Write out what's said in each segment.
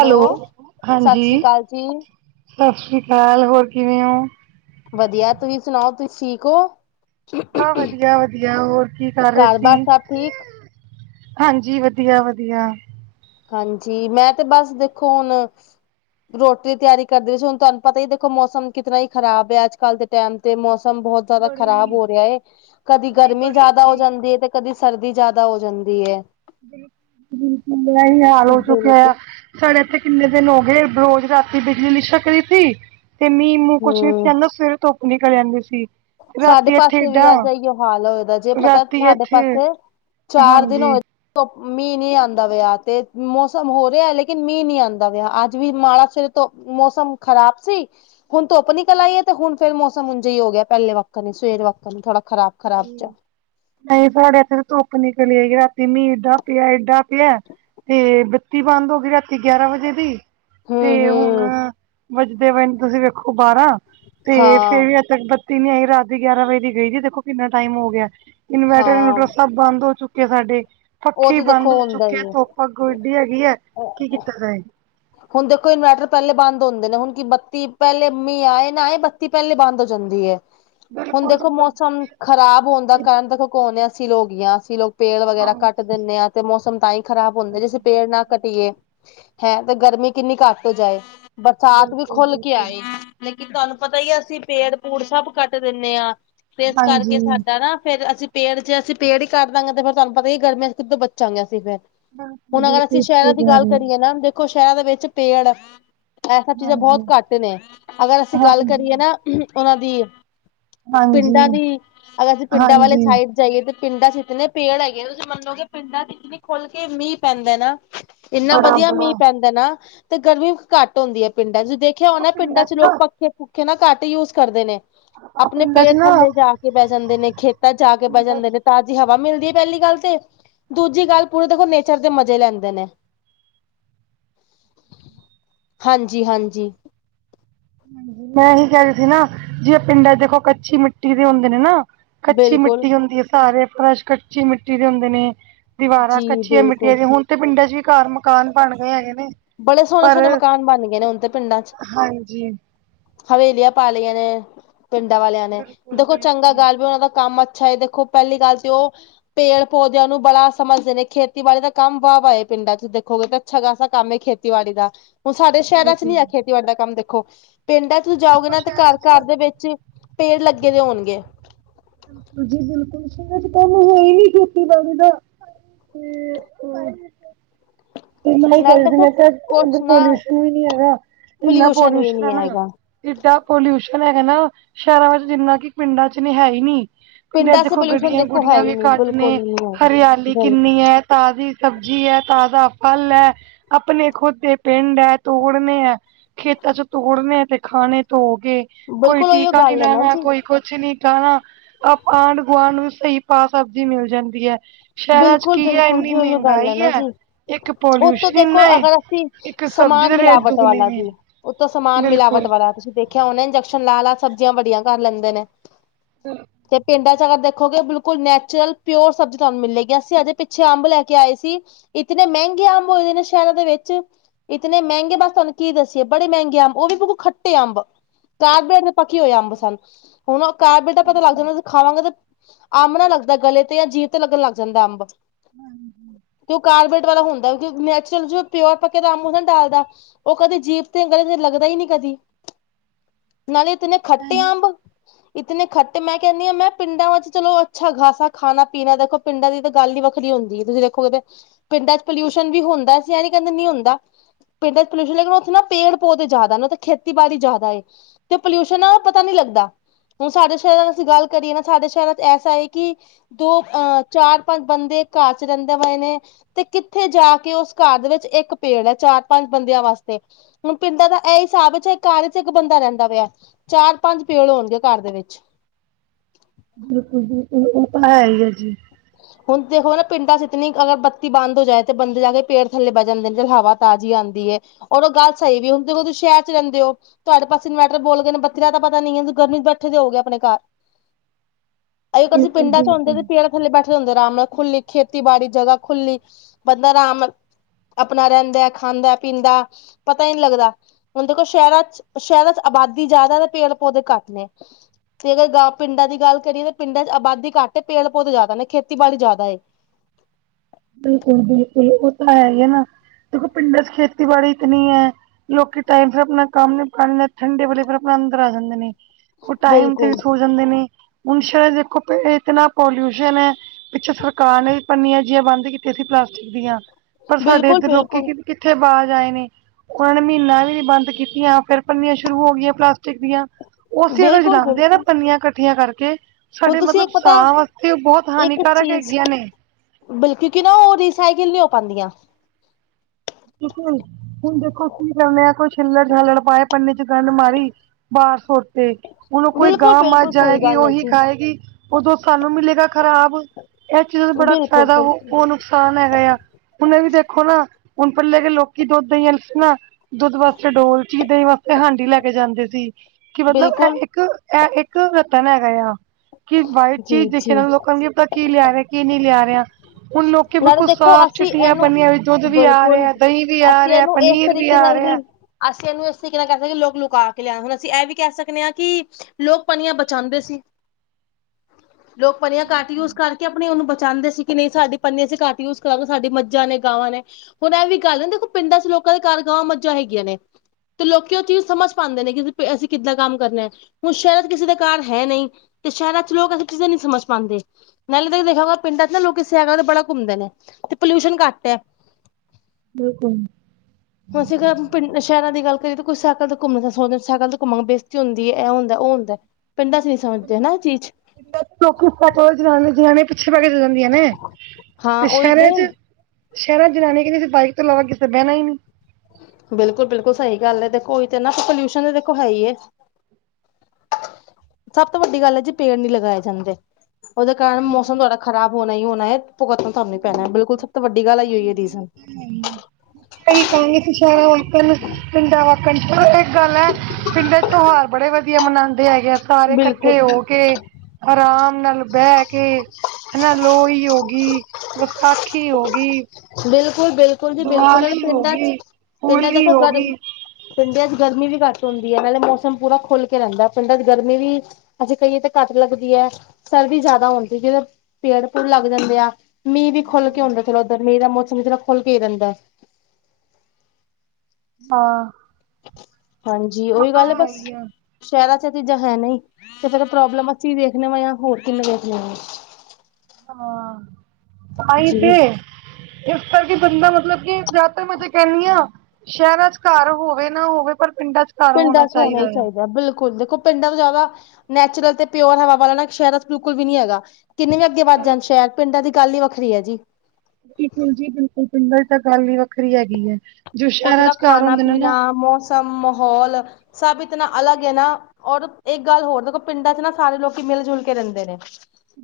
Hello, ਸਤਿ ਹਾਂਜੀ। ਸ੍ਰੀ ਅਕਾਲ ਜੀ ਸਤਿ ਸ੍ਰੀ ਅਕਾਲ। ਹੋਰ ਕਿਵੇਂ ਹੋ? ਵਧੀਆ। ਤੁਸੀਂ ਸੁਣਾਓ ਤੁਸੀਂ ਠੀਕ ਹੋ? ਹ ਵਧੀਆ- ਵਧੀਆ। ਹੋਰ ਕੀ ਕਰ ਰਹੇ ਘਰ ਸੀ? ਬਾਰ ਸਭ ਠੀਕ ਹਾਂਜੀ, ਵਧੀਆ -ਵਧੀਆ। ਹਾਂਜੀ। ਮੈਂ ਤੇ ਬਸ ਦੇਖੋ ਹੁਣ, ਰੋਟੀ ਦੀ ਤਿਆਰੀ ਕਰਦੇ ਰ ਸੀ ਹੁਣ ਤੁਹਾਨੂੰ ਪਤਾ ਹੀ ਦੇਖੋ, ਮੌਸਮ ਕਿਤਨਾ ਹੀ ਖਰਾਬ ਹੈ। ਅੱਜ ਕੱਲ੍ਹ ਦੇ ਟਾਈਮ ਤੇ ਮੌਸਮ ਬਹੁਤ ਜ਼ਿਆਦਾ ਖਰਾਬ ਬੜੀ ਹੋ ਰਿਹਾ ਹੈ। ਕਦੀ ਜੀ ਗਰਮੀ ਜਿਆਦਾ ਹੋ ਬੜੀ-ਬੜੀ ਜਾਂਦੀ ਹੈ ਤੇ ਕਦੀ ਸਰਦੀ ਜਿਆਦਾ ਹੋ ਜਾਂਦੀ ਹੈ। ਬਿਲੁ ਬਿਲਕੁਲ, ਬੁਰਾ ਹੀ ਹਾਲ ਹੋ ਚੁੱਕਿਆ। ਬਿਲਕੁਲ ਸਾਡੇ ਇੱਥੇ ਕਿੰਨੇ ਦਿਨ ਹੋ ਗਏ ਰੋਜ਼ ਰਾਤੀ ਬਿਜਲੀ ਨਹੀਂ ਛਕਦੀ ਸੀ। ਤੇ ਮੀਂ ਮੂੰਹ ਕੁੱਛ ਵੀ ਹਮ ਕਿੰ ਸਵੇ ਧੁੱਪ ਨਿਕਲ ਜਾਂਦੀ ਸੀ। ਸਾਡੇ ਰਾਤੀ ਇੱਥੇ ਪਾਸੇ ਵੀ ਏਡਾ, ਅੱਜ ਇਹੀਓ ਹਾਲ ਹੋਏ ਦਾ ਜੇ ਪਤਾ ਰਾਤੀ ਸਾਡੇ ਇੱਥੇ, ਪਾਸੇ ਚਾਰ ਹਾਂਜੀ। ਮੀਂਹ ਨੀ ਆਉਂਦਾ ਵਿਆ। ਤੇ ਮੌਸਮ ਹੋ ਰਿਹਾ ਲੇਕਿਨ ਮੀਂਹ ਨੀ ਆਉਂਦਾ ਵਿਆ। ਅੱਜ ਵੀ ਮਾੜਾ ਸਰੇ ਤੋਂ ਮੌਸਮ ਖ਼ਰਾਬ ਸੀ। ਹੁਣ ਧੁੱਪ ਨਿਕਲ ਆਈਏ ਤੇ ਹੁਣ ਫੇਰ ਮੌਸਮ ਉਜ ਹੀ ਹੋ ਗਿਆ। ਪਹਿਲੇ ਵੱਖਣ ਨੇ, ਸਵੇਰ ਵੱਖਣ, ਥੋੜਾ ਖਰਾਬ। ਜੀ। ਨਹੀਂ। ਸਾਡੇ ਇੱਥੇ ਤਾਂ ਧੁਪ ਨਿਕਲੀ ਹੈਗੀ ਰਾਤੀ ਮੀਂਹ ਏਡਾ ਪਿਆ, ਏਡਾ ਪਿਆ। ਤੇ ਬੱਤੀ ਬੰਦ ਹੋ ਗਈ ਰਾਤੀ ਗਿਆਰਾਂ ਵਜੇ ਦੀ। ਹਮ- ਤੇ ਹੁਣ ਹਮ। ਵੱਜਦੇ ਬਏਨ ਤੁਸੀਂ ਵੇਖੋ ਬਾਰਾਂ। ਤੇ ਹਾਂ ਫੇਰ ਵੀ ਤਗ ਬੱਤੀ ਨੀ ਆਈ। ਰਾਤ ਦੀ ਗਿਆਰਾਂ ਵਜੇ ਦੀ ਗਈ ਜ ਦੇਖੋ, ਕਿੰਨਾ ਟਾਈਮ ਹੋ ਗਿਆ। ਇਨਵੈਟਰ ਹਾਂ -ਇਨਟਰ ਸਭ ਬੰਦ ਹੋ ਚੁੱਕੇ ਸਾਡੇ। ਉਹ ਪੱਖੀ ਤੇ ਬੰਦ ਦੇਖੋ ਹੋ ਹੁੰਦਾ ਚੁੱਕਿਆ ਹੀ ਹੈ ਧੁੱਪ ਅੱਗੋਂ ਇੱਡੀ ਹੈਗੀ ਹੈ। ਕੀ ਕੀਤਾ ਜਾਏਗਾ। ਹ [inaudible] ਹੁਣ ਦੇਖੋ ਇਨਵਰਟਰ ਪਹਿਲੇ ਬੰਦ ਹੁੰਦੇ ਨੇ। ਹੁਣ ਕੀ ਬੱਤੀ ਪਹਿਲੇ ਮੀਂਹ ਆਏ -ਨਾਏ। ਬੱਤੀ ਪਹਿਲੇ ਬੰਦ ਹੋ ਜਾਂਦੀ ਹੈ। ਹੁਣ ਬਿਲਕੁਲ ਜੀ ਦੇਖੋ, ਮੌਸਮ ਬਿਲਕੁਲ ਖ਼ਰਾਬ ਹੋਣ ਦਾ ਕਾਰਨ ਦੇਖੋ ਕੌਣ ਅਸੀਂ ਲੋਕ ਹਾਂ। ਅਸੀਂ ਲੋਕ ਪੇੜ ਵਗੈਰਾ ਹਾਂ ਕੱਟ ਦਿੰਦੇ ਆਂ। ਤੇ ਮੌਸਮ ਤਾਂ ਹੀ ਖ਼ਰਾਬ ਹੁੰਦੇ। ਜੇਸੀਂ ਪੇੜ ਨਾ ਕਟੀਏ ਹੈਂ। ਤੇ ਗਰਮੀ ਕਿੰਨੀ ਘੱਟ ਜਾਏ ਬਰਸਾਤ ਵੀ ਬਿਲਕੁਲ ਖੁੱਲ ਕੇ ਬਿਲਕੁਲ ਆਏ। ਲੇਕਿਨ ਤੁਹਾਨੂੰ ਪਤਾ ਹੀ ਆ ਅਸੀਂ ਪੇੜ- ਪੂੜ ਸਭ ਕੱਟ ਦਿੰਦੇ ਹਾਂ। ਤੇ ਇਸ ਕਰਕੇ ਹਾਂਜੀ ਸਾਡਾ ਨਾ ਫੇਰ ਅਸੀਂ ਪੇੜੇ ਅਸੀਂ ਪੇੜ ਹੀ ਕੱਢਾਂਗੇ ਫਿਰ ਤੁਹਾਨੂੰ ਪਤਾ ਹੈ ਗਰੀਆਂ ਚ' ਕਿੱਦੋਂ ਬਚਾਂਗੇ ਅਸੀਂ ਫੇਰ। ਬਿਲਕੁਲ ਹੁਣ ਅਗਰ ਅਸੀਂ ਬਿਲਕੁਲ ਸ਼ਹਿਰਾਂ ਸਹੀ ਦੀ ਕਹਿ ਗੱਲ ਰਹੇ ਕਰੀਏ ਹੋ ਨਾ ਦੇ ਦੇਖੋ ਸ਼ਹਿਰਾਂ ਦੇ ਵਿੱਚ ਪੇੜ ਇਹ ਸਭ ਚੀਜ਼ਾਂ ਹਾਂਜੀ ਬਹੁਤ ਘੱਟ ਨੇ। ਅਗਰ ਅਸੀਂ ਗੱਲ ਕਰੀਏ ਹਾਂਜੀ, ਨਾ ਉਹਨਾਂ ਦੀ, ਹਾਂਜੀ, ਪਿੰਡਾਂ ਦੀ, ਅਗਰ ਅਸੀਂ ਪਿੰਡਾਂ ਵਾਲੇ ਹਾਂਜੀ ਸਡ ਜਾਈਏ ਤੇ ਪਿੰਡਾਂ ਚ' ਇਤਨੇ ਪੇੜ ਹੈਗੇ। ਤੁਸੀਂ ਮੰਨੋ ਕਿ ਪਿੰਡਾਂ ਚ' ਇਤਨੀ ਖੁੱਲ ਕੇ ਮੀਂਹ ਪੈਂਦਾ ਨਾ। ਇੰਨਾ ਬੜਾ, ਵਧੀਆ ਬੜਾ ਮੀਂਹ ਪੈਂਦਾ ਨਾ, ਤੇ ਗਰਮੀ ਘੱਟ ਹੁੰਦੀ ਹੈ। ਪਿੰਡਾਂ ਚ' ਦੇਖ ਪੱਖਿਆ ਹੋਣਾ ਪਿੰਡਾਂ ਚ' ਲੋਕ ਪੱਖੇ ਪੁੱਖੇ ਨਾ ਘੱਟ ਯੂਜ ਕਰਦੇ ਨੇ। ਆਪਾਂ ਆਪਣੇ ਪਿੰਡਾਂ ਚ ਪੇੜ ਨਾ ਥੱਲੇ ਜਾ ਕੇ ਬਹਿ ਜਾਂਦੇ ਨੇ, ਖੇਤਾਂ ਚ' ਜਾ ਕੇ ਬਹਿ ਪਿੰਡਾਂ ਚ ਜਾਂਦੇ ਨੇ। ਤਾਜ਼ੀ ਹਵਾ ਮਿਲਦੀ ਹੈ ਪਹਿਲੀ ਗੱਲ। ਤੇ ਦੂਜੀ ਗੱਲ ਪੂਰੇ ਦੇਖੋ, ਨੇਚਰ ਦੇ ਮਜੇ ਲੈਂਦੇ ਨੇ। ਹਾਂਜੀ- ਹਾਂਜੀ। ਮੈਂ ਹੀ ਕਹਿ ਰਹੀ ਸੀ ਨਾ। ਜਿ ਪਿੰਡਾਂ ਦੇਖੋ ਕਛੀ ਮਿੱਟੀ ਦੇ ਹੁੰਦੇ ਨੇ ਨਾ ਕੱਚੀ ਬਿਲਕੁਲ ਮਿੱਟੀ ਹੁੰਦੀ ਹੈ ਸਾਰੇ ਫਰੈਸ਼ ਕੱਚੀ ਮਿੱਟੀ ਦੇ ਹੁੰਦੇ ਨੇ। ਦੀਵਾਰਾਂ ਜੀ ਕੱਚੀਆਂ ਮਿੱਟੀਆਂ ਬਿਲਕੁਲ ਦੀ ਹੁਣਦੀਆਂ। ਤੇ ਪਿੰਡਾਂ ਚ' ਵੀ ਘਰ ਮਕਾਨ ਬਣ ਗਏ ਹੈਗੇ ਨੇ। ਬੜੇ ਸੋਹਨੇ ਪਰ -ਸੋਹਨੇ ਮਕਾਨ ਬਣ ਗਏ ਨੇ ਹੁਣ ਪਿੰਡਾਂ 'ਚ। ਹਾਂਜੀ। ਹਵੇਲੀਆਂ ਪਾ ਲਈਆਂ ਨੇ, ਪਿੰਡਾਂ ਵਾਲਿਆਂ ਨੇ, ਬਿਲਕੁਲ, ਦੇਖੋ ਚੰਗਾ ਬਿਲਕੁਲ ਗੱਲ ਵੀ ਉਹਨਾਂ ਦਾ ਕੰਮ ਅੱਛਾ ਏ ਦੇਖੋ ਪਹਿਲੀ ਗੱਲ ਤੇ ਓ ਪੇੜ ਪੌਦਿਆਂ ਨੂੰ ਬੜਾ ਸਮਝਦੇ ਨੇ, ਖੇਤੀਬਾੜੀ ਦਾ ਕੰਮ ਵਾਹ-ਵਾਹ ਪਿੰਡਾਂ 'ਚ ਦੇਖੋਗੇ ਤਾਂ ਅੱਛਾ ਖਾਸਾ ਕੰਮ ਹੈ ਖੇ ਤੀ ਬਾੜੀ ਦਾ। ਹੁਣ ਸਾਡੇ ਸ਼ਹਿਰਾਂ ਚ ਨੀ ਐ ਖੇਤੀਬਾੜੀ ਦਾ ਕੰਮ ਦੇਖੋ, ਪਿੰਡਾਂ ਚ ਤੁਸੀ ਜਾਓਗੇ ਦੇਖੋ ਨਾ ਤੇ ਸ਼ਹਿਰਾਂ ਘਰ-ਘਰ ਦੇ ਚ ਵਿੱਚ ਪੇੜ ਲੱਗੇ ਦੇ ਹੋਨਗੇ। ਜੀ ਬਿਲਕੁਲ ਸਹਿਰਾਂ 'ਚ ਕੰਮ ਹੈ ਈ ਨੀ ਖੇਤੀਬਾੜੀ ਦਾ। ਤੇ [inaudible] ਤੇ ਮੈਂ ਇਹ ਕਹਿ ਨਾਲੇ ਰੀ ਸੀ ਦੇਖੋ ਮੈਂ ਕਿਹਾ ਕੁਛ ਏਧਰ ਨਾ ਪੋਲਿਊਸ਼ਨ ਵੀ ਨੀ ਹੈਗਾ, ਇੰਨਾ ਵੀ ਪੋਲਿਊਸ਼ਨ ਨੀ ਹੈ ਨਾ ਹੈਗਾ ਈਡਾ ਪੋਲਿਊਸ਼ਨ ਹੈਗਾ ਨਾ ਸ਼ਹਿਰਾਂ ਚ ਜਿੰਨਾ ਕਿ ਪਿੰਡਾਂ 'ਚ ਨੀ ਹੈ ਈ ਨੀ। ਪਿੰਡਾਂ 'ਚ ਦੇਖੋ ਪੋਲਿਊਸ਼ਨ ਦੇਖੋ ਹੈ ਗੱਡੀਆਂ-ਗੁਡੀਆਂ ਹੀ ਵੀ ਨਹੀਂ ਘੱਟ ਬਿਲਕੁਲ ਨੇ, ਹੀ ਨਹੀਂ ਹੈਗਾ ਹਰਿਆਲੀ ਬਿਲਕੁਲ ਕਿੰਨੀ ਐ। ਤਾਜ਼ੀ ਸਬਜ਼ੀ ਐ, ਤਾਜ਼ਾ ਫਲ ਐ। ਅਪਨੇ ਖੁਦ ਦੇ ਪਿੰਡ ਐ, ਤੋੜਨੇ ਐ। ਖੇਤਾਂ 'ਚ ਤੋੜਨੇ ਐ ਤੇ ਖਾਨੇ ਧੋ ਕੇ, ਕੋਈ ਬਿਲਕੁਲ ਉਹੀਓ ਟੀਕਾ ਨੀ ਗੱਲ ਹੈ ਨਾ ਲਾਨਾ, ਜੀ ਕੋਈ ਕੁਛ ਨੀ। ਜਾਣਾ, ਆਪਾਂ ਆਂਢ ਗੁਆਂਢ ਨੂੰ ਵੀ ਸਹੀ ਭਾ ਸਬਜ਼ੀ ਮਿਲ ਜਾਂਦੀ ਐ। ਬਿਲਕੁਲ-ਬਿਲਕੁਲ ਜੀ ਏਈਓ ਗੱਲ ਹੈ ਨਾ ਜੀ। ਇੱਕ ਓ ਤੇ ਪੋਲਿਊਸ਼ਨ ਦੇਖੋ ਇੰਨਾ ਏ ਅਗਰ ਅਸੀਂ ਇੱਕ ਸਬਜ਼ੀ ਸਮਾਨ ਦੇ ਰੇਟ ਮਿਲਾਵਟ ਦੁੱਗਣੇ ਵਾਲਾ ਨੇ ਜੀ ਉੱਤੋਂ ਸਮਾਨ ਮਿਲਾਵਟ ਬਿਲਕੁਲ ਵਾਲਾ, ਤੁਸੀਂ ਦੇਖਿਆ ਹੋਣਾ ਇੰਜੈਕਸ਼ਨ ਲਾ ਲਾ ਸਬਜ਼ੀਆਂ ਵੱਡੀਆਂ ਕਰ ਲੈਂਦੇ ਨੇ। ਹੂੰ। ਤੇ ਪਿੰਡਾਂ 'ਚ ਅਗਰ ਦੇਖੋਗੇ ਬਿਲਕੁਲ ਨੈਚੁਰਲ ਪਿਓਰ ਸਬਜ਼ੀ ਤੁਹਾਨੂੰ ਮਿਲੇਗੀ। ਕਿ ਅਸੀਂ ਅਜੇ ਪਿੱਛੇ ਅੰਬ ਲੈ ਕੇ ਆਏ ਸੀ, ਇਤਨੇ ਮਹਿੰਗੇ ਅੰਬ ਹੋਗੇ ਨੇ ਸ਼ਹਿਰਾਂ ਦੇ ਵਿੱਚ। ਇਤਨੇ ਮਹਿੰਗੇ ਬਸ ਤੁਹਾਨੂੰ ਕੀ ਦਸੀਏ, ਬੜੇ ਮਹਿੰਗੇ ਅੰਬ ਉਹ ਵੀ ਪੂਰੇ ਖੱਟੇ ਅੰਬ। ਕਾਰਬੇਟ ਦੇ ਪੱਕੇ ਹੋਏ ਅੰਬ ਸਨ, ਹੁਨ ਓ ਕਾਰਬੇਟ ਦਾ ਪਤਾ ਲੱਗ ਜਾਂਦਾ ਅਸੀਂ ਖਾਵਾਂਗੇ ਤੇ ਅੰਬ ਨਾ ਲੱਗਦਾ ਗਲੇ ਤੇ ਯਾ ਜੀਭ ਤੇ ਲੱਗਣ ਲੱਗ ਜਾਂਦਾ ਅੰਬ। ਹਾਂਜੀ। ਤੇ ਉਹ ਕਾਰਬੇਟ ਵਾਲਾ ਹੁੰਦਾ, ਕਿਉਂਕਿ ਨੈਚੁਰਲ ਜੋ ਪਿਓਰ ਪੱਕੇ ਦਾਂ ਅੰਬ ਹੁੰਦਾ ਡਾਲ ਦਾ। ਉਹ ਕਦੇ ਜੀਭ ਤੇ ਗਲ਼ੇ ਦੇ ਲੱਗਦਾ ਹੀ ਨੀ ਕਦੀ, ਨਾਲੇ ਇਤਨੇ ਖੱਟੇ ਅੰਬ। ਇਤਨੇ ਖੱਟੇ ਮੈਂ ਕਹਿਨੀ ਆਂ ਮੈਂ ਪਿੰਡਾਂ ਚ ਚਲੋ ਅੱਛਾ ਖ਼ਾਸਾ ਖਾਣਾ ਪੀਣਾ ਦੇਖੋ ਪਿੰਡਾਂ ਦੀ ਤੇ ਗੱਲ ਹੀ ਵੱਖਰੀ ਹੁੰਦੀ ਏ ਤੁਸੀਂ ਦੇਖੋ ਤੇ। ਪਿੰਡਾਂ 'ਚ ਪੋਲਿਊਸ਼ਨ ਵੀ ਹੁੰਦਾ, ਅਸੀਂ ਐ ਨੀ ਕਹਿੰਦੇ ਨਹੀਂ ਹੁੰਦਾ। ਪਿੰਡ 'ਚ ਪੋਲਿਸ਼ਨ ਲੇਕਨ ਉੱਥੇ ਨਾ ਪੇੜ ਪੌਦੇ ਜ਼ਿਆਦਾ, ਉੱਥੇ ਖੇਤੀਬੜੀ ਜ਼ਿਆਦਾ ਏ। ਤੇ ਪੋਲਿਊਸ਼ਨ ਨਾ ਪਤਾ ਨੀ ਲੱਗਦਾ। ਹੁਨ ਸਾਡੇ ਸ਼ਹਿਰਾਂ, ਅਸੀਂ ਗੱਲ ਕਰੀਏ ਨਾ ਸਾਡੇ ਸ਼ਹਿਰਾਂ 'ਚ ਐਸਾ ਹੈ ਕਿ ਦੋ ਅਹ ਚਾਰ-ਪੰਜ ਬੰਦੇ ਘਰ 'ਚ ਰਹਿੰਦੇ ਪਏ ਨੇ‌ ਤੇ ਕਿੱਥੇ ਜਾ ਕੇ ਉਸ ਘਰ ਦੇ ਵਿੱਚ ਇੱਕ ਪੇੜ ਐ, ਚਾਰ ਪੰਜ ਬੰਦਿਆਂ ਵਾਸਤੇ। ਹੁਨ ਪਿੰਡਾਂ ਦਾ ਐ ਹਿਸਾਬ ਏ ਚਾਹੇ ਘਰ 'ਚ ਇੱਕ ਬੰਦਾ ਰਹਿੰਦਾ ਪਿਆ ਐ। ਚਾਰ-ਪੰਜ ਪੇੜ ਹੋਨਗੇ ਘਰ ਦੇ ਵਿੱਚ। ਬਿਲਕੁਲ-ਬਿਲਕੁਲ, ਉਹ ਤਾਂ ਹੈ ਹੀ ਹੈ ਜੀ। ਹੁਨ ਦੇਖੋ ਨਾ ਪਿੰਡਾਂ 'ਚ ਇਤਨੀ ਅਗਰ ਬੱਤੀ ਬੰਦ ਹੋ ਜਾਏ ਤੇ ਬੰਦੇ ਜਾ ਕੇ ਪੇੜ ਥੱਲੇ ਬਹਿ ਜਾਂਦੇ ਨੇ ਹਵਾ ਤਾਜ਼ੀ ਆਂਦੀ ਏ ਔਰ ਉਹ ਗੱਲ ਸਹੀ ਵੀ ਏ, ਹੁਨ ਤੁਸੀਂ ਸ਼ਹਿਰ 'ਚ ਰਹਿੰਦੇ ਹੋ। ਤੁਹਾਡੇ ਪਾਸੇ ਇਨਵੈਟਰ ਬੋਲ ਗਏ ਨੇ, ਬੱਤੀਆਂ ਦਾ ਤਾਂ ਪਤਾ ਨਹੀਂ, ਗਰਮੀ 'ਚ ਬੈਠੇ ਦੇ ਹੋਗੇਏ ਆਪਨੇ ਘਰ। ਆਈ ਅਗਰ ਅਸੀ ਬਿਲਕੁਲ ਪਿੰਡਾਂ 'ਚ ਹੁੰਦੇ ਤੇ ਬਿਲਕੁਲ ਫੇਰ ਥੱਲੇ ਬੈਠੇ ਹੁੰਦੇ ਆਰਾਮ ਨਾਲ, ਖੁੱਲੀ ਖੇਤੀਬਾੜੀ, ਜਗ੍ਹਾ ਖੁੱਲੀ ਬੰਦਾ ਅਰਾਮ ਨਾਲ ਆਪਨਾ ਰਹਿੰਦਾ ਐ ਖਾਂਦਾ ਪੀਂਦਾ, ਪਤਾ ਹੀ ਨਹੀਂ ਲੱਗਦਾ। ਹੁਣ ਦੇਖੋ ਸ਼ਹਿਰਾਂ 'ਚ ਸ਼ਹਿਰਾਂ 'ਚ ਆਬਾਦੀ ਜ਼ਿਆਦਾ ਤੇ ਪੇੜ ਪੌਦੇ ਘੱਟ ਨੇ। ਤੇ ਅਗਰ ਪਿੰਡਾਂ ਦੀ ਗੱਲ ਕਰੀਏ ਤਾਂ ਪਿੰਡਾਂ 'ਚ ਆਬਾਦੀ ਘੱਟ, ਪੇੜ ਪੌਦੇ ਜ਼ਿਆਦਾ ਨੇ, ਖੇਤੀਬਾੜੀ ਜ਼ਿਆਦਾ ਏ। ਬਿਲਕੁਲ-ਬਿਲਕੁਲ, ਉਹ ਤਾਂ ਹੈ ਹੀ ਨਾ ਦੇਖੋ ਪਿੰਡਾਂ 'ਚ ਖੇਤੀਬਾੜੀ ਇਤਨੀ ਹੈ। ਲੋਕੀ ਟਾਈਮ ਸਿਰ ਆਪਣਾ ਕੰਮ ਨਿਪਟਾ ਲੈਂਦੇ, ਠੰਡੇ ਵੇਲੇ ਫਿਰ ਆਪਣਾ ਅੰਦਰ ਆ ਜਾਂਦੇ ਨੇ। ਉਹ ਟਾਈਮ ਤੇ ਬਿਲਕੁਲ ਵੀ ਸੋ ਜਾਂਦੇ ਨੇ ਹੁਣ ਸ਼ਹਿਰਾਂ ਦੇਖੋ ਇਤਨਾ ਪੋਲਿਊਸ਼ਨ ਹੈ। ਪਿੱਛੇ ਸਰਕਾਰ ਨੇ ਪੰਨੀਆਂ ਜਿਹੀਆਂ ਬੰਦ ਕੀਤੀਆਂ ਸੀ। ਪਲਾਸਟਿਕ ਦੀਆਂ ਪਰ ਸਾਡੇ ਬਿਲਕੁਲ ਇੱਧਰ ਲੋਕੀ ਬਿਲਕੁਲ ਕੀ। ਕਿੱਥੇ ਬਾਜ਼ ਆਏ ਨੇ ਉਹਨਾਂ ਨੇ ਮਹੀਨਾ ਵੀ ਨੀ ਬੰਦ ਕੀਤੀਆਂ ਫੇਰ ਪੰਨੀਆਂ ਸ਼ੁਰੂ ਹੋ ਗਈਆਂ। ਪਲਾਸਟਿਕ ਦੀਆਂ ਉਹ ਅਸੀਂ ਅਗਰ ਬਿਲਕੁਲ ਜਲਾਉਂਦੇ ਹਾਂ ਨਾ ਬਿਲਕੁਲ ਪੰਨੀਆਂ ਇਕੱਠੀਆਂ ਕਰਕੇ। ਹੁਣ ਸਾਡੇ ਤੁਸੀਂ ਮਤਲਬ ਇੱਕ ਪਤਾ ਸਾਹ ਵਾਸਤੇ ਉਹ ਬਹੁਤ ਹਾਨੀਕਾਰਕ ਹੈਗੀਆਂ ਨੇ। ਬਲਕਿ ਕਿਉਂਕਿ ਨਾ ਉਹ ਰੀਸਾਈਕਲ ਨਹੀਂ ਹੋ ਪਾਉਂਦੀਆਂ। ਕਿਉਂ। ਹੁਣ ਦੇਖੋ ਕੀ ਕਰਨੇ ਆ ਕੋਈ ਛਿੱਲੜ ਛਲੜ ਪਾਏ ਪੰਨੇ 'ਚ ਗੰਢ ਮਾਰੀ ਬਾਹਰ ਸੁੱਟ। ਤੇ ਹੁਣ ਉਹ ਕੋਈ ਬਿਲਕੁਲ ਗਾਂ, ਬਿਲਕੁਲ ਮੱਝ ਸਹੀ ਆਏਗੀ ਗੱਲ ਹੈ ਉਹੀ ਜੀ ਖਾਏਗੀ। ਉਦੋਂ ਸਾਨੂੰ ਮਿਲੇਗਾ ਖ਼ਰਾਬ ਇਹ ਚੀਜ਼ਾਂ ਦਾ ਬੜਾ ਬਿਲਕੁਲ ਫਾਇਦਾ ਹੋ ਬਿਲਕੁਲ ਉਹਨ ਨੁਕਸਾਨ ਹੈਗਾ ਆ ਹੁਨੇ ਵੀ ਦੇਖੋ ਨਾ ਹੁਣ ਪੱਲੇ ਕਿ ਲੋਕੀ ਦੁੱਧਈਆਂ ਲ ਨਾ ਦੁੱਧ ਵਾਸਤੇ ਡੋਲ ਚੀ ਦੇ ਵਾਸਤੇ ਹਾਂਡੀ ਲੈ ਕੇ ਜਾਂਦੇ ਸੀ ਕਿ ਮਤਲਬ ਬਿਲਕੁਲ ਇਹ ਇੱਕ ਇਹ ਇੱਕ ਰਤਨ ਹੈਗਾ ਆ ਕਿ ਵਾਈਟ ਜੀ ਚੀਜ਼ ਦੇਖੇ ਜੀ ਇਹ ਲੋਕਾਂ ਨੂੰ ਵੀ ਪਤਾ ਕੀ ਲਿਆ ਰਿਹਾ ਕੀ ਨਹੀਂ ਲਿਆ ਰਿਹਾ ਹੁਣ ਲੋਕ ਨਾਲੇ ਬਿਲਕੁਲ ਦੇਖੋ ਸਾਫ਼ ਅਸੀਂ ਛੁਟੀਆਂ ਇਹਨੂੰ ਬਣੀਆਂ ਵੀ ਦ ਵੀ ਆ ਬਿਲਕੁਲ ਰਿਹਾ ਦਹੀਂ ਵੀ ਆ ਅਸੀਂ ਰਿਹਾ ਇਹਨੂੰ ਇਸ ਪਨੀਰ ਵੀ ਤਰੀਕੇ ਆ ਨਾਲ ਰਿਹਾ ਅਸੀਂ ਇਹਨੂੰ ਇਸ ਤਰੀਕੇ ਨਾਲ ਕਹਿ ਸਕਦੇ ਲੋਕ ਲੁਕਾ ਕੇ ਲਿਆਦੇ ਹੁਣ ਅਸੀਂ ਇਹ ਵੀ ਕਹਿ ਸਕਦੇ ਹਾਂ ਕਿ ਲੋਕ ਪਾਣੀਆਂ ਬਚਾਉਂਦੇ ਸੀ ਲੋਕ ਪਰਿਆ ਕਾਟ ਉਸ ਕਰਕੇ ਆਪਣੇ ਉਹਨੂੰ ਬਚਾਉਂਦੇ ਸੀ ਕਿ ਨਹੀਂ ਸਾਡੀ ਪੰਨੀ ਅਸੀਂ ਘੱਟ ਯੂਜ ਕਰਾਂਗੇ ਸਾਡੀ ਮੱਝਾਂ ਨੇ ਗਾਵਾਂ ਨੇ ਹੁਣ ਇਹ ਵੀ ਗੱਲ ਦੇਖੋ ਪਿੰਡਾਂ ਚ ਲੋਕਾਂ ਦੇ ਕਾਰਗਹਾਂ ਮੱਝਾਂ ਹੈਗੀਆਂ ਨੇ ਤੇ ਲੋਕੀ ਉਹ ਚੀਜ਼ ਸਮਝ ਪਾਉਂਦੇ ਨੇ ਕਿ ਅਸੀਂ ਕਿੱਦਾਂ ਕੰਮ ਕਰਨਾ ਹੁਣ ਸ਼ਹਿਰ ਚ ਕਿਸੇ ਦੇ ਘਰ ਹੈ ਨਹੀਂ ਤੇ ਸ਼ਹਿਰਾਂ ਚ ਲੋਕ ਐਸੀ ਚੀਜ਼ਾਂ ਨਹੀਂ ਸਮਝ ਪਾਉਂਦੇ ਨਾਲੇ ਤੱਕ ਦੇਖਾਗਾ ਪਿੰਡਾਂ ਨਾ ਲੋਕ ਇਸੇ ਜਗਾ ਤੇ ਬੜਾ ਘੁੰਮਦੇ ਨੇ ਤੇ ਪੋਲਿਊਸ਼ਨ ਘੱਟ ਹੈ ਬਿਲਕੁਲ [inaudible] ਹੁ ਅਸੀਂ ਅਗਰ ਆਪ ਪਿੰਡ ਸ਼ਹਿਰ ਦੀ ਗੱਲੀਏ ਤਾਂ ਕੋਈ ਸਾਈਕਲ ਤੇ ਘੁੰਮਣ ਸੋਚਦੇ ਸਾਈਕਲ ਤੇ ਘੁੰਮਣ ਬੇਜ਼ਤੀ ਹੁੰਦੀ ਹੈ ਇਹ ਹੁੰਦਾ ਉਹੁੰਦਾ ਪਿੰਡਸੀ ਨਹੀਂ ਸਮਝਦੇ ਨਾ ਚੀਜ਼ ਚੌਕੈ ਜਨਾਨ ਜਨਾਨੀਆਂ ਪਿੱਛੇ ਪੈ ਕੇ ਚ ਜਾਂਦੀਆਂ ਨੇ ਹਾਂ ਤੇ ਉਹੀ ਸ਼ਹਿਰਾਂ ਚ ਸ਼ਹਿਰਾਂ ਜਨਾਨੀਆਂ ਕਹਿੰਦੀ ਸੀ ਬਾਈਕ ਤੋਂ ਲਵਾ ਕੇ ਕਿਸੇ ਬਹਿਣਾ ਹੀ ਨ ਨਹੀਂ ਬਿਲਕੁਲ ਬਿਲਕੁਲ ਸਹੀ ਗੱਲ ਦੇਖੋ ਤੇ ਨਾ ਪੋਲਿਊਸ਼ਨ ਦੇਖੋ ਹੈ ਹੀਏ ਸਭ ਤੋਂ ਵੱਡੀ ਗੱਲ ਹੈ ਜੀ ਪੇੜ ਨੀ ਲਗਾਏ ਜਾਂਦੇ ਉਹਦੇ ਕਾਰਨ ਮੌਸਮ ਥੋਡਾ ਖ਼ਰਾਬ ਹੋਣਾ ਹੀ ਹੋਣਾ ਹੈ ਭਤਮ ਕਰਨੀ ਪੈਣਾ ਬਿਲੁਲ ਸਭ ਤੋਂ ਵੱਡੀ ਗੱਲ ਆਈ ਹੈ ਰੀਜ਼ਨ ਕਹਾਂਗੇਸ਼ਾਰਾਂ ਵਾਕਣ ਪਿੰਡ ਵਾਕ ਇੱਕ ਗੱਲ ਹੈ ਪਿੰਡ ਦੇ ਤਿਉਹਾਰ ਬੜੇ ਵਧੀਆ ਮਨਾਉਂਦੇ ਹੈਗੇ ਆ ਸਾਰੇ ਬਿਲਕੁਲ ਇਕੱਠੇ ਹੋ ਕੇ ਆਰਾਮ ਨਾਲ ਬਹਿ ਕੇ ਹਨਾ ਲੋਹੀ ਹੋ ਗਗੀ ਵਿਸਾਖੀ ਜੋ ਗਗੀ ਬਿਲਕੁਲ ਬਿਲਕੁਲ ਜੀ ਬਿਲਕੁਲ ਨਾਲ ਹੋ ਪਿੰਡਾਂ ਚ ਗਈ, ਪਿੰਡਾਂਚ ਹੋਲੀ ਦੇਖੋ ਹੋ ਗਈ ਗਰਮ ਪਿੰਡਾਂ ਚ ਗਰਮੀ ਵੀ ਘੱਟ ਹੁੰਦੀ ਹੈ ਨਾਲੇ ਮੌਸਮ ਪੂਰਾ ਖੁੱਲ ਕੇ ਰਹਿੰਦਾ ਪਿੰਡਾਂ ਗਰਮੀ ਵੀ ਅਸੀਂ ਕਹੀਏ ਤਾਂ ਘੱਟ ਲੱਗਦੀ ਹੈ ਸਰਦੀ ਜ਼ਿਆਦਾ ਹੁੰਦੀ ਜ ਪੇੜ ਪੂੜ ਲੱਗ ਜਾਂਦੇ ਆ ਮੀਂਹ ਵੀ ਖੁੱਲ ਕੇ ਆੁੰਦਾ ਚੋੱਧਰ ਮੀਹ ਦਾ ਮੌਸਮ ਵੀ ਚ ਖੁੱਲ ਕੇ ਹੀ ਰਹਿੰਦਾ ਹਾਂ ਹਾਂਜੀ ਉਹ ਉਓਹੀ ਤਾਂ ਗੱਲ ਹੈ ਬਸ ਹੀ ਆ ਸ਼ਹਿਰਾਂ ਚ ਇਹ ਚੀਜ਼ਾਂ ਹੈ ਨ ਤੇ ਫੇਰ ਪ੍ਰੋਬਲਮ ਅਸੀ ਦੇਖ ਲ ਵਾਂ ਜਾਂ ਹੋਰ ਕਿੰਨੇ ਦੇਖ ਲ ਹਾਂ ਆਈ ਜੀ ਤੇ ਇਸ ਕਰਕੇ ਬੰਦਾ ਮਤਲਬ ਕਿ ਜਾਂਤਰ ਮੈਂ ਤੇ ਕਹਿੰਦੀ ਹਾਂ ਸ਼ਹਿਰਾਂ ਚ ਘਰ ਹੋਵੇ ਨਾ ਹੋਵੇ ਪਰ ਪਿੰਡਾਂ ਚ ਘਰ ਪਿੰਡ ਹੋਣਾ ਦਾ ਸੋਣਾ ਹੀ ਆ ਚਾਹੀਦਾ ਬਿਲਕੁਲ ਦੇਖੋ ਪਿੰਡਾਂ ਤੋਂ ਜ਼ਿਆਦਾ ਨੈਚੁਰਲ ਤੇ ਪਿਓਰ ਹਵਾ ਵਾਲਾ ਨਾ ਸ਼ਹਿਰਾਂ ਚ ਬਿਲਕੁਲ ਵੀ ਨੀ ਹੈਗਾ ਕਿੰਨੇ ਵੀ ਅੱਗੇ ਵੱਧ ਜਾਣ ਸ਼ਹਿਰ ਪਿੰਡਾਂ ਦੀ ਗੱਲ ਹੀ ਵੱਖਰੀ ਹੈ ਜੀ ਬਿਲਕੁਲ ਜੀ ਬਿਲਕੁਲ ਪਿੰਗਲ ਤਾਂ ਗੱਲ ਹੀ ਵੱਖਰੀ ਹੈਗੀ ਹੈ ਜੋ ਸ਼ਹਿਰਾਂ ਚ ਘਰ ਹੁੰਦੇ ਨੇ ਨਾ ਸ ਮਾਹੌਲ ਸਭ ਇਤਨਾ ਅਲਗ ਹੈ ਨਾ ਔਰ ਇੱਕ ਗੱਲ ਹੋਰ ਦੇਖੋ ਪਿੰਡਾਂ ਚ ਨਾ ਸਾਰੇ ਲੋਕੀ ਮਿਲ ਜੁਲ ਕੇ ਰਹਿੰਦੇ ਨੇ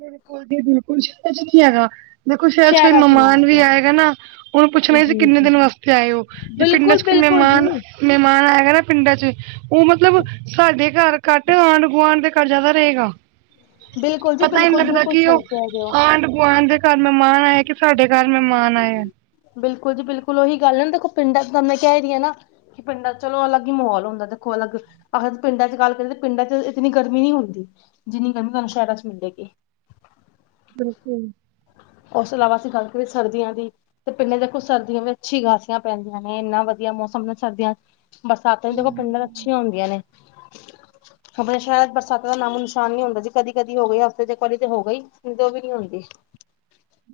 ਬਿਲਕੁਲ ਜੀ ਬਿਲਕੁਲ ਸ਼ਹਿਰ ਚ ਨੀ ਹੈਗਾ ਦੇਖੋ ਸ਼ਹਿਰ ਚ ਕੋਈ ਸ਼ਹਿਰਾਂ ਨੀ ਮਹਿਮਾਨ ਵੀ ਹੈਗਾ ਆਏਗਾ ਨਾ ਉਹਨੂੰ ਪੁੱਛਣਾ ਸੀ ਜੀ ਕਿੰਨੇ ਜੀ ਦਿਨ ਵਾਸਤੇ ਆਏ ਹੋ ਜ ਪਿੰਡਾਂ ਬਿਲਕੁਲ ਚ ਬਿਲਕੁਲ ਜੀ ਮਹਿਮਾਨ ਮਹਿਮਾਨ ਆਏਗਾ ਨਾ ਪਿੰਡਾਂ ਚ ਉਹ ਮਤਲਬ ਸਾਡੇ ਘਰ ਘੱਟ ਆਂਢ ਗੁਆਂਢ ਦੇ ਘਰ ਜ਼ਿਆਦਾ ਰਹੇਗਾ ਬਿਲਕੁਲ। ਜੀ ਪਤਾ ਹੀ ਨਹੀਂ ਬਿਲਕੁਲ ਲੱਗਦਾ ਬਿਲਕੁਲ ਕਿ ਸਹੀ ਕਹਿ ਰਹੇ ਉਹ ਹੋ ਆਂਢ ਗੁਆਂਢ ਦੇ ਘਰ ਮਹਿਮਾਨ ਆਏ ਕੇ ਸਾਡੇ ਘਰ ਮਹਿਮਾਨ ਆਇਆ। ਬਿਲਕੁਲ ਜੀ ਬਿਲਕੁਲ ਉਹੀ ਗੱਲ ਨਾ ਦੇਖੋ ਪਿੰਡਾਂ ਚ ਤਾਂ ਮੈਂ ਕੈ ਹੀ ਦੀ ਨ ਕਿ [unintelligible] ਚਲੋ ਅਲੱਗ ਹੀ ਮਾਹੌਲ ਹੁੰਦਾ ਦੇਖੋ ਅਲੱਗ ਆਹਦ ਪਿੰਡਾਂ ਚ ਗੱਲ ਕਰੀਏ ਤਾਂ ਪਿੰਡਾਂ ਚ ਇਤਨੀ ਗਰਮੀ ਨੀ ਹੁੰਦੀ, ਜਿੰਨੀ ਗਰਮੀ ਤੁਹਾਨੂੰ ਸ਼ਹਿਰਾਂ ਚ ਮਿਲੇਗੀ। ਬਿਲਕੁਲ। ਉਸ ਤੋਂ ਇਲਾਵਾ ਅਸੀਂ ਗੱਲ [unintelligible] ਸਰਦੀਆਂ ਦੀ ਤੇ ਪਿੰਨੇ ਦੇਖੋ ਸਰਦੀਆਂ ਵਿੱਚ ਅੱਛੀ ਗਾਸੀਆਂ ਪੈਂਦੀਆਂ ਨੇ ਇੰਨਾ ਵਧੀਆ ਮੌਸਮ ਨੇ ਸਰਦੀਆਂ ਬਰਸਾਤ ਦੇਖੋ ਪਿੰਡਾਂ ਅੱਛੀਆਂ ਹੁੰਦੀਆਂ ਨੇ। ਆਪਣੇ ਸ਼ਹਿਰ ਚ ਬਰਸਾਂ ਦਾ ਨਾਮ ਨਿਸ਼ਾਨ ਨੀ ਹੁੰਦਾ ਜੀ, ਕਦੀ-ਕਦੀ ਹੋਈ ਹਫ਼ਤੇ ਚ ਕਲੀ ਤੇ ਹੋ ਗਈ। ਦ ਵੀ ਨੀ ਹੁੰਂਦੀ।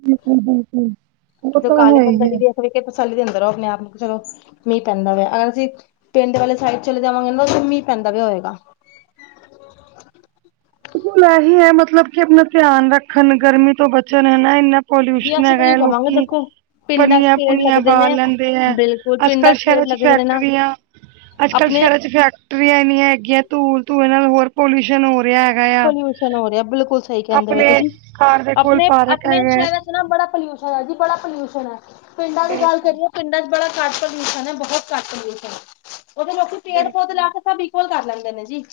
ਬਿਲਕੁਲ-ਬਿਲਕੁਲ ਉਹ ਜਦੋਂ ਤਾਂ ਕਾਲੇ ਹੈ ਹੀ ਹੈ। [unintelligible] ਆਪਣੇ ਆਪ ਨੂੰ ਚਲੋ ਮੀਂਹ ਪੈਂਦਾਆ ਅਗਰ ਅਸੀਂ ਪਿੰਡ ਵਾਲੇ ਸਾਈਡ ਚਲੇ ਜਾਵਗੇ ਨਾ ਮੀਂਹ ਪੈਂਦਾ ਵੀ ਹੋਏਗਾ। ਬਿਲਕੁਲ ਇਹੀ ਹੈ ਮਤਲਬ ਕਿ ਆਪਣਾ ਧਿਆਨ ਰੱਖਣ, ਗਰਮੀ ਤੋਂ ਬਚਣ ਹਨਾ ਇੰਨਾ ਜੀ ਪੋਲਿਊਸ਼ਨ ਅਸੀਂ ਹੈਗਾ ਤਾਂ ਹੈ ਇਹੀ ਕਵਾਂਗੇ ਲੋਕੀ ਦੇਖੋ ਪਿੰਡਾਂ ਚ ਪੰਨੀਆਂ ਪੇੜ ਪੁੰਨੀਆਂ ਲੱਗਦੇ ਬਾਲ ਨੇ ਲੈਂਦੇ ਹੈ ਬਿਲਕੁਲ ਅੱਜ ਪਿੰਡਾਂ ਕੱਲ੍ਹ ਪੇੜ ਸ਼ਹਿਰਾਂ ਚ ਲੱਗਦੇ ਨੇ ਨਾ ਫੈਕਟਰੀਆਂ, ਅੱਜ ਕੱਲ੍ਹ ਆਪਣੇ ਸ਼ਹਿਰਾਂ ਚ ਫੈਕ ਟਰੀਆਂ ਇਨੀਆਂ ਹੈਗੀਆਂ ਧੂਲ ਧੂਏ ਨਾਲ ਹੋਰ ਪੋਲਿਊਸ਼ਨ ਹੋ ਰਿਹਾ। ਹੈਗਾ ਆ। ਪੋਲਿਊਸ਼ਨ ਹੋ ਰਿਹਾ ਬਿਲਕੁਲ ਸਹੀ ਕਹਿੰਦੇ ਹੋ ਆਪਣੇ ਤੁਸੀਂ। ਘਰ ਦੇ ਕੋਲ ਪਾਰਕ ਆਪਣੇ-ਆਪਣੇ ਹੈਗਾ। ਸ਼ਹਿਰਾਂ ਬੜਾ ਪੋਲਿਊਸ਼ਨ ਹੈ ਜੀ ਬੜਾ ਪੋਊਸ਼ਨ ਹੈ ਪਿੰਡਾਂ ਦੀ ਗੱਲ ਬਿਲਕੁਲ ਕਰੀਏ ਪਿੰਡਾਂ ਚ ਬੜਾ ਘੱਟ ਪ੍ਰਦੂਸ਼ਣ ਹੈ, ਬਹੁਤ ਘੱਟ ਪ੍ਰਦੂਸ਼ਣ ਹੈ। ਉਹਦੇ ਲੋਕੀ ਪੇੜ ਪੌਦੇ ਬਿਲਕੁਲ ਲਾ ਕੇ। ਸਭ ਈਕੁਅਲ ਕਰ ਲੈਂਦੇ ਨੇ ਜੀ,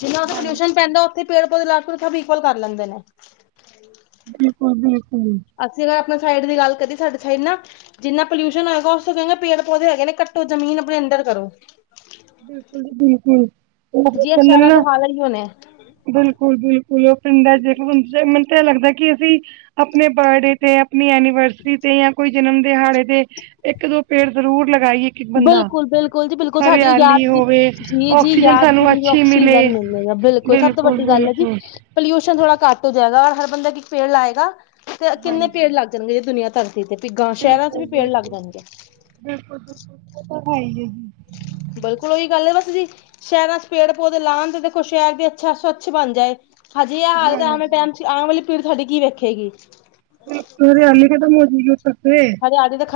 ਜਿੰਨਾ ਉਹਦਾ ਪੋਲਿਊਸ਼ਨ ਹਾਂਜੀ। ਪੈਂਦਾ। ਤੇ ਪੇੜ ਪੌਦੇ ਲਾ ਕੇ ਸਭ ਇਕੁਅਲ ਕਰ ਲੈਂਦੇ ਨੇ। ਬਿਲਕੁਲ-ਬਿਲਕੁਲ ਅਸੀ ਅਗਰ ਆਪਣੇ ਸਾਈਡ ਦੀ ਗੱਲ ਕਰੀਏ ਸਾਡੇ ਸਾਈਡ ਨਾ ਜਿੰਨਾ ਪੋਲਿਊਸ਼ਨ ਹੋਏਗਾ ਉਸ ਤੋਂ ਚੰਗਾ ਪੇੜ ਪੌਦੇ ਹੈਗੇ ਨੇ ਕੱਟੋ ਜ਼ਮੀਨ ਆਪਣੇ ਅੰਦਰ ਕਰੋ। ਬਿਲਕੁਲ ਜੀ ਬਿਲਕੁਲ ਜੀ ਇਹ ਸ਼ਹਿਰਾਂ ਦੇ [unintelligible] ਹਾਲ ਇਹੀਓ ਨੇ ਬਿਲਕੁਲ-ਬਿਲਕੁਲ ਉਹ ਪਿੰਡਾ ਜੇ ਮੈਨੂੰ ਤਾਂ ਇਹ ਲੱਗਦਾ ਕਿ ਅਸੀ ਆਪਣੇ ਬਰਡੇ ਤੇ ਆਪਣੀ ਐਨੀਵਰਸਰੀ ਤੇ ਜਾ ਕੋਈ ਜਨਮ ਦਿਹਾੜੇ ਤੇ ਇੱਕ ਦੋ ਪੇੜ ਜ਼ਰੂਰ ਲਗਾਈਏ। ਇੱਕ-ਇੱਕ ਬੰਦਾ, ਬਿਲਕੁਲ-ਬਿਲਕੁਲ ਜੀ ਬਿਲਕੁਲ ਸਾਡੀ। ਹਰਿਆਲੀ ਯਾਦਗਿਰੀ ਹੋਵੇ ਜੀ-ਜੀ ਆਕਸੀਜਨ ਸਾਨੂੰ ਯਾਦਗਿਰੀ ਅੱਛੀ ਮਿਲੇ, ਆਕਸੀਜਨ ਮਿਲੇਗਾ ਬਿਲਕੁਲ ਸਭ ਤੋਂ ਵੱਡੀ ਗੱਲ ਹੈ ਜੀ। ਬਿਲਕੁਲ-ਬਿਲਕੁਲ। ਪੋਲਿਊਸ਼ਨ ਥੋੜਾ ਘੱਟ ਹੋ ਜਾਏਗਾ ਹਰ ਬੰਦਾ ਇੱਕ-ਇੱਕ ਪੇੜ ਲਾਏਗਾ ਤੇ ਕਿੰਨੇ ਹਾਂਜੀ। ਪੇੜ ਲੱਗ ਜਾਣਗੇ ਜ ਦੁਨੀਆਂ ਧਰ ਤੇ ਪੀ ਗਾਂ ਸ਼ਹਿਰਾਂ 'ਚ ਵੀ ਪੇੜ ਲੱਗ ਬਿਲਕੁਲ-ਬਿਲਕੁਲ, ਜਾਂਦੇ ਏ। ਬਿਲਕੁਲ-ਬਿਲਕੁਲ ਓਹ ਤੇ ਹੈ ਕਿ ਏ। ਬਿਲਕੁਲ ਓਹੀ ਗੱਲ ਹੈ ਬਸ ਜੀ। ਸ਼ਹਿਰਾਂ 'ਚ ਪੇੜ ਪੌਦੇ ਲਉਣ ਤੇ ਦੇਖੋ ਸ਼ਹਿਰ ਦੀ ਅੱਛਾ ਸਵੱਛ ਬਣ ਜਾਏ। ਹਜੇ ਇਹ ਹਾਲਤ ਆ ਤੇ ਆਨ ਆਲੇ ਹਾਂਜੀ। ਟਾਈਮ 'ਚ ਆਨ ਵਾਲੀ ਪੀੜੀ ਸਾਡੀ ਕੀ ਵੇਖੇਗੀ। ਹਰਿਆਲੀ ਖਤਮ ਹੋ ਜਾਏਗੀ ਉਧਰ ਤੇ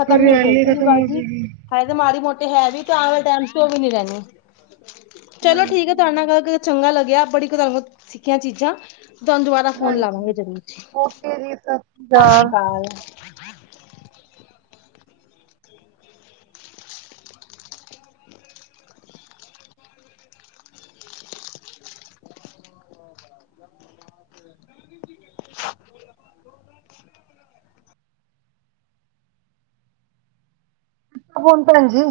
ਹਰਿਆਲੀ ਖਤਮ ਹੋ ਜਾਏਗੀ। ਹਲੇ ਤੇ ਮਾੜੀ ਮੋਟੇ ਹੈ ਵੀ ਤੇ ਆਨ ਵਾਲੇ ਟਾਈਮ 'ਚ ਉਹ ਵੀ ਨੀ ਰਹਿਣੀ ਚਲੋ ਠੀਕ ਹਾਂਜੀ, ਹੈ ਤੁਹਾਏ ਨਾਲ ਗਲ ਕਰ ਚੰਗਾ ਲੱਗਿਆ ਬੜੀ ਕੁ ਦਾਰ [unintelligible] ਦਿੱਖੀਆਂ ਚੀਜ਼ਾਂ। ਤੁਹਾਨੂੰ ਦੁਬਾਰਾ ਫੋਨ ਹਾਂਜੀ ਲਾਵਾਂਗੇ ਜ਼ਰੂਰ ਜੀ ੳਕੇ ਜੀ ਸ ਸਤਿ ਸ਼੍ਰੀ ਅਕਾਲ। [inaudible] ਹੋਰ ਭੈਣ ਜੀ।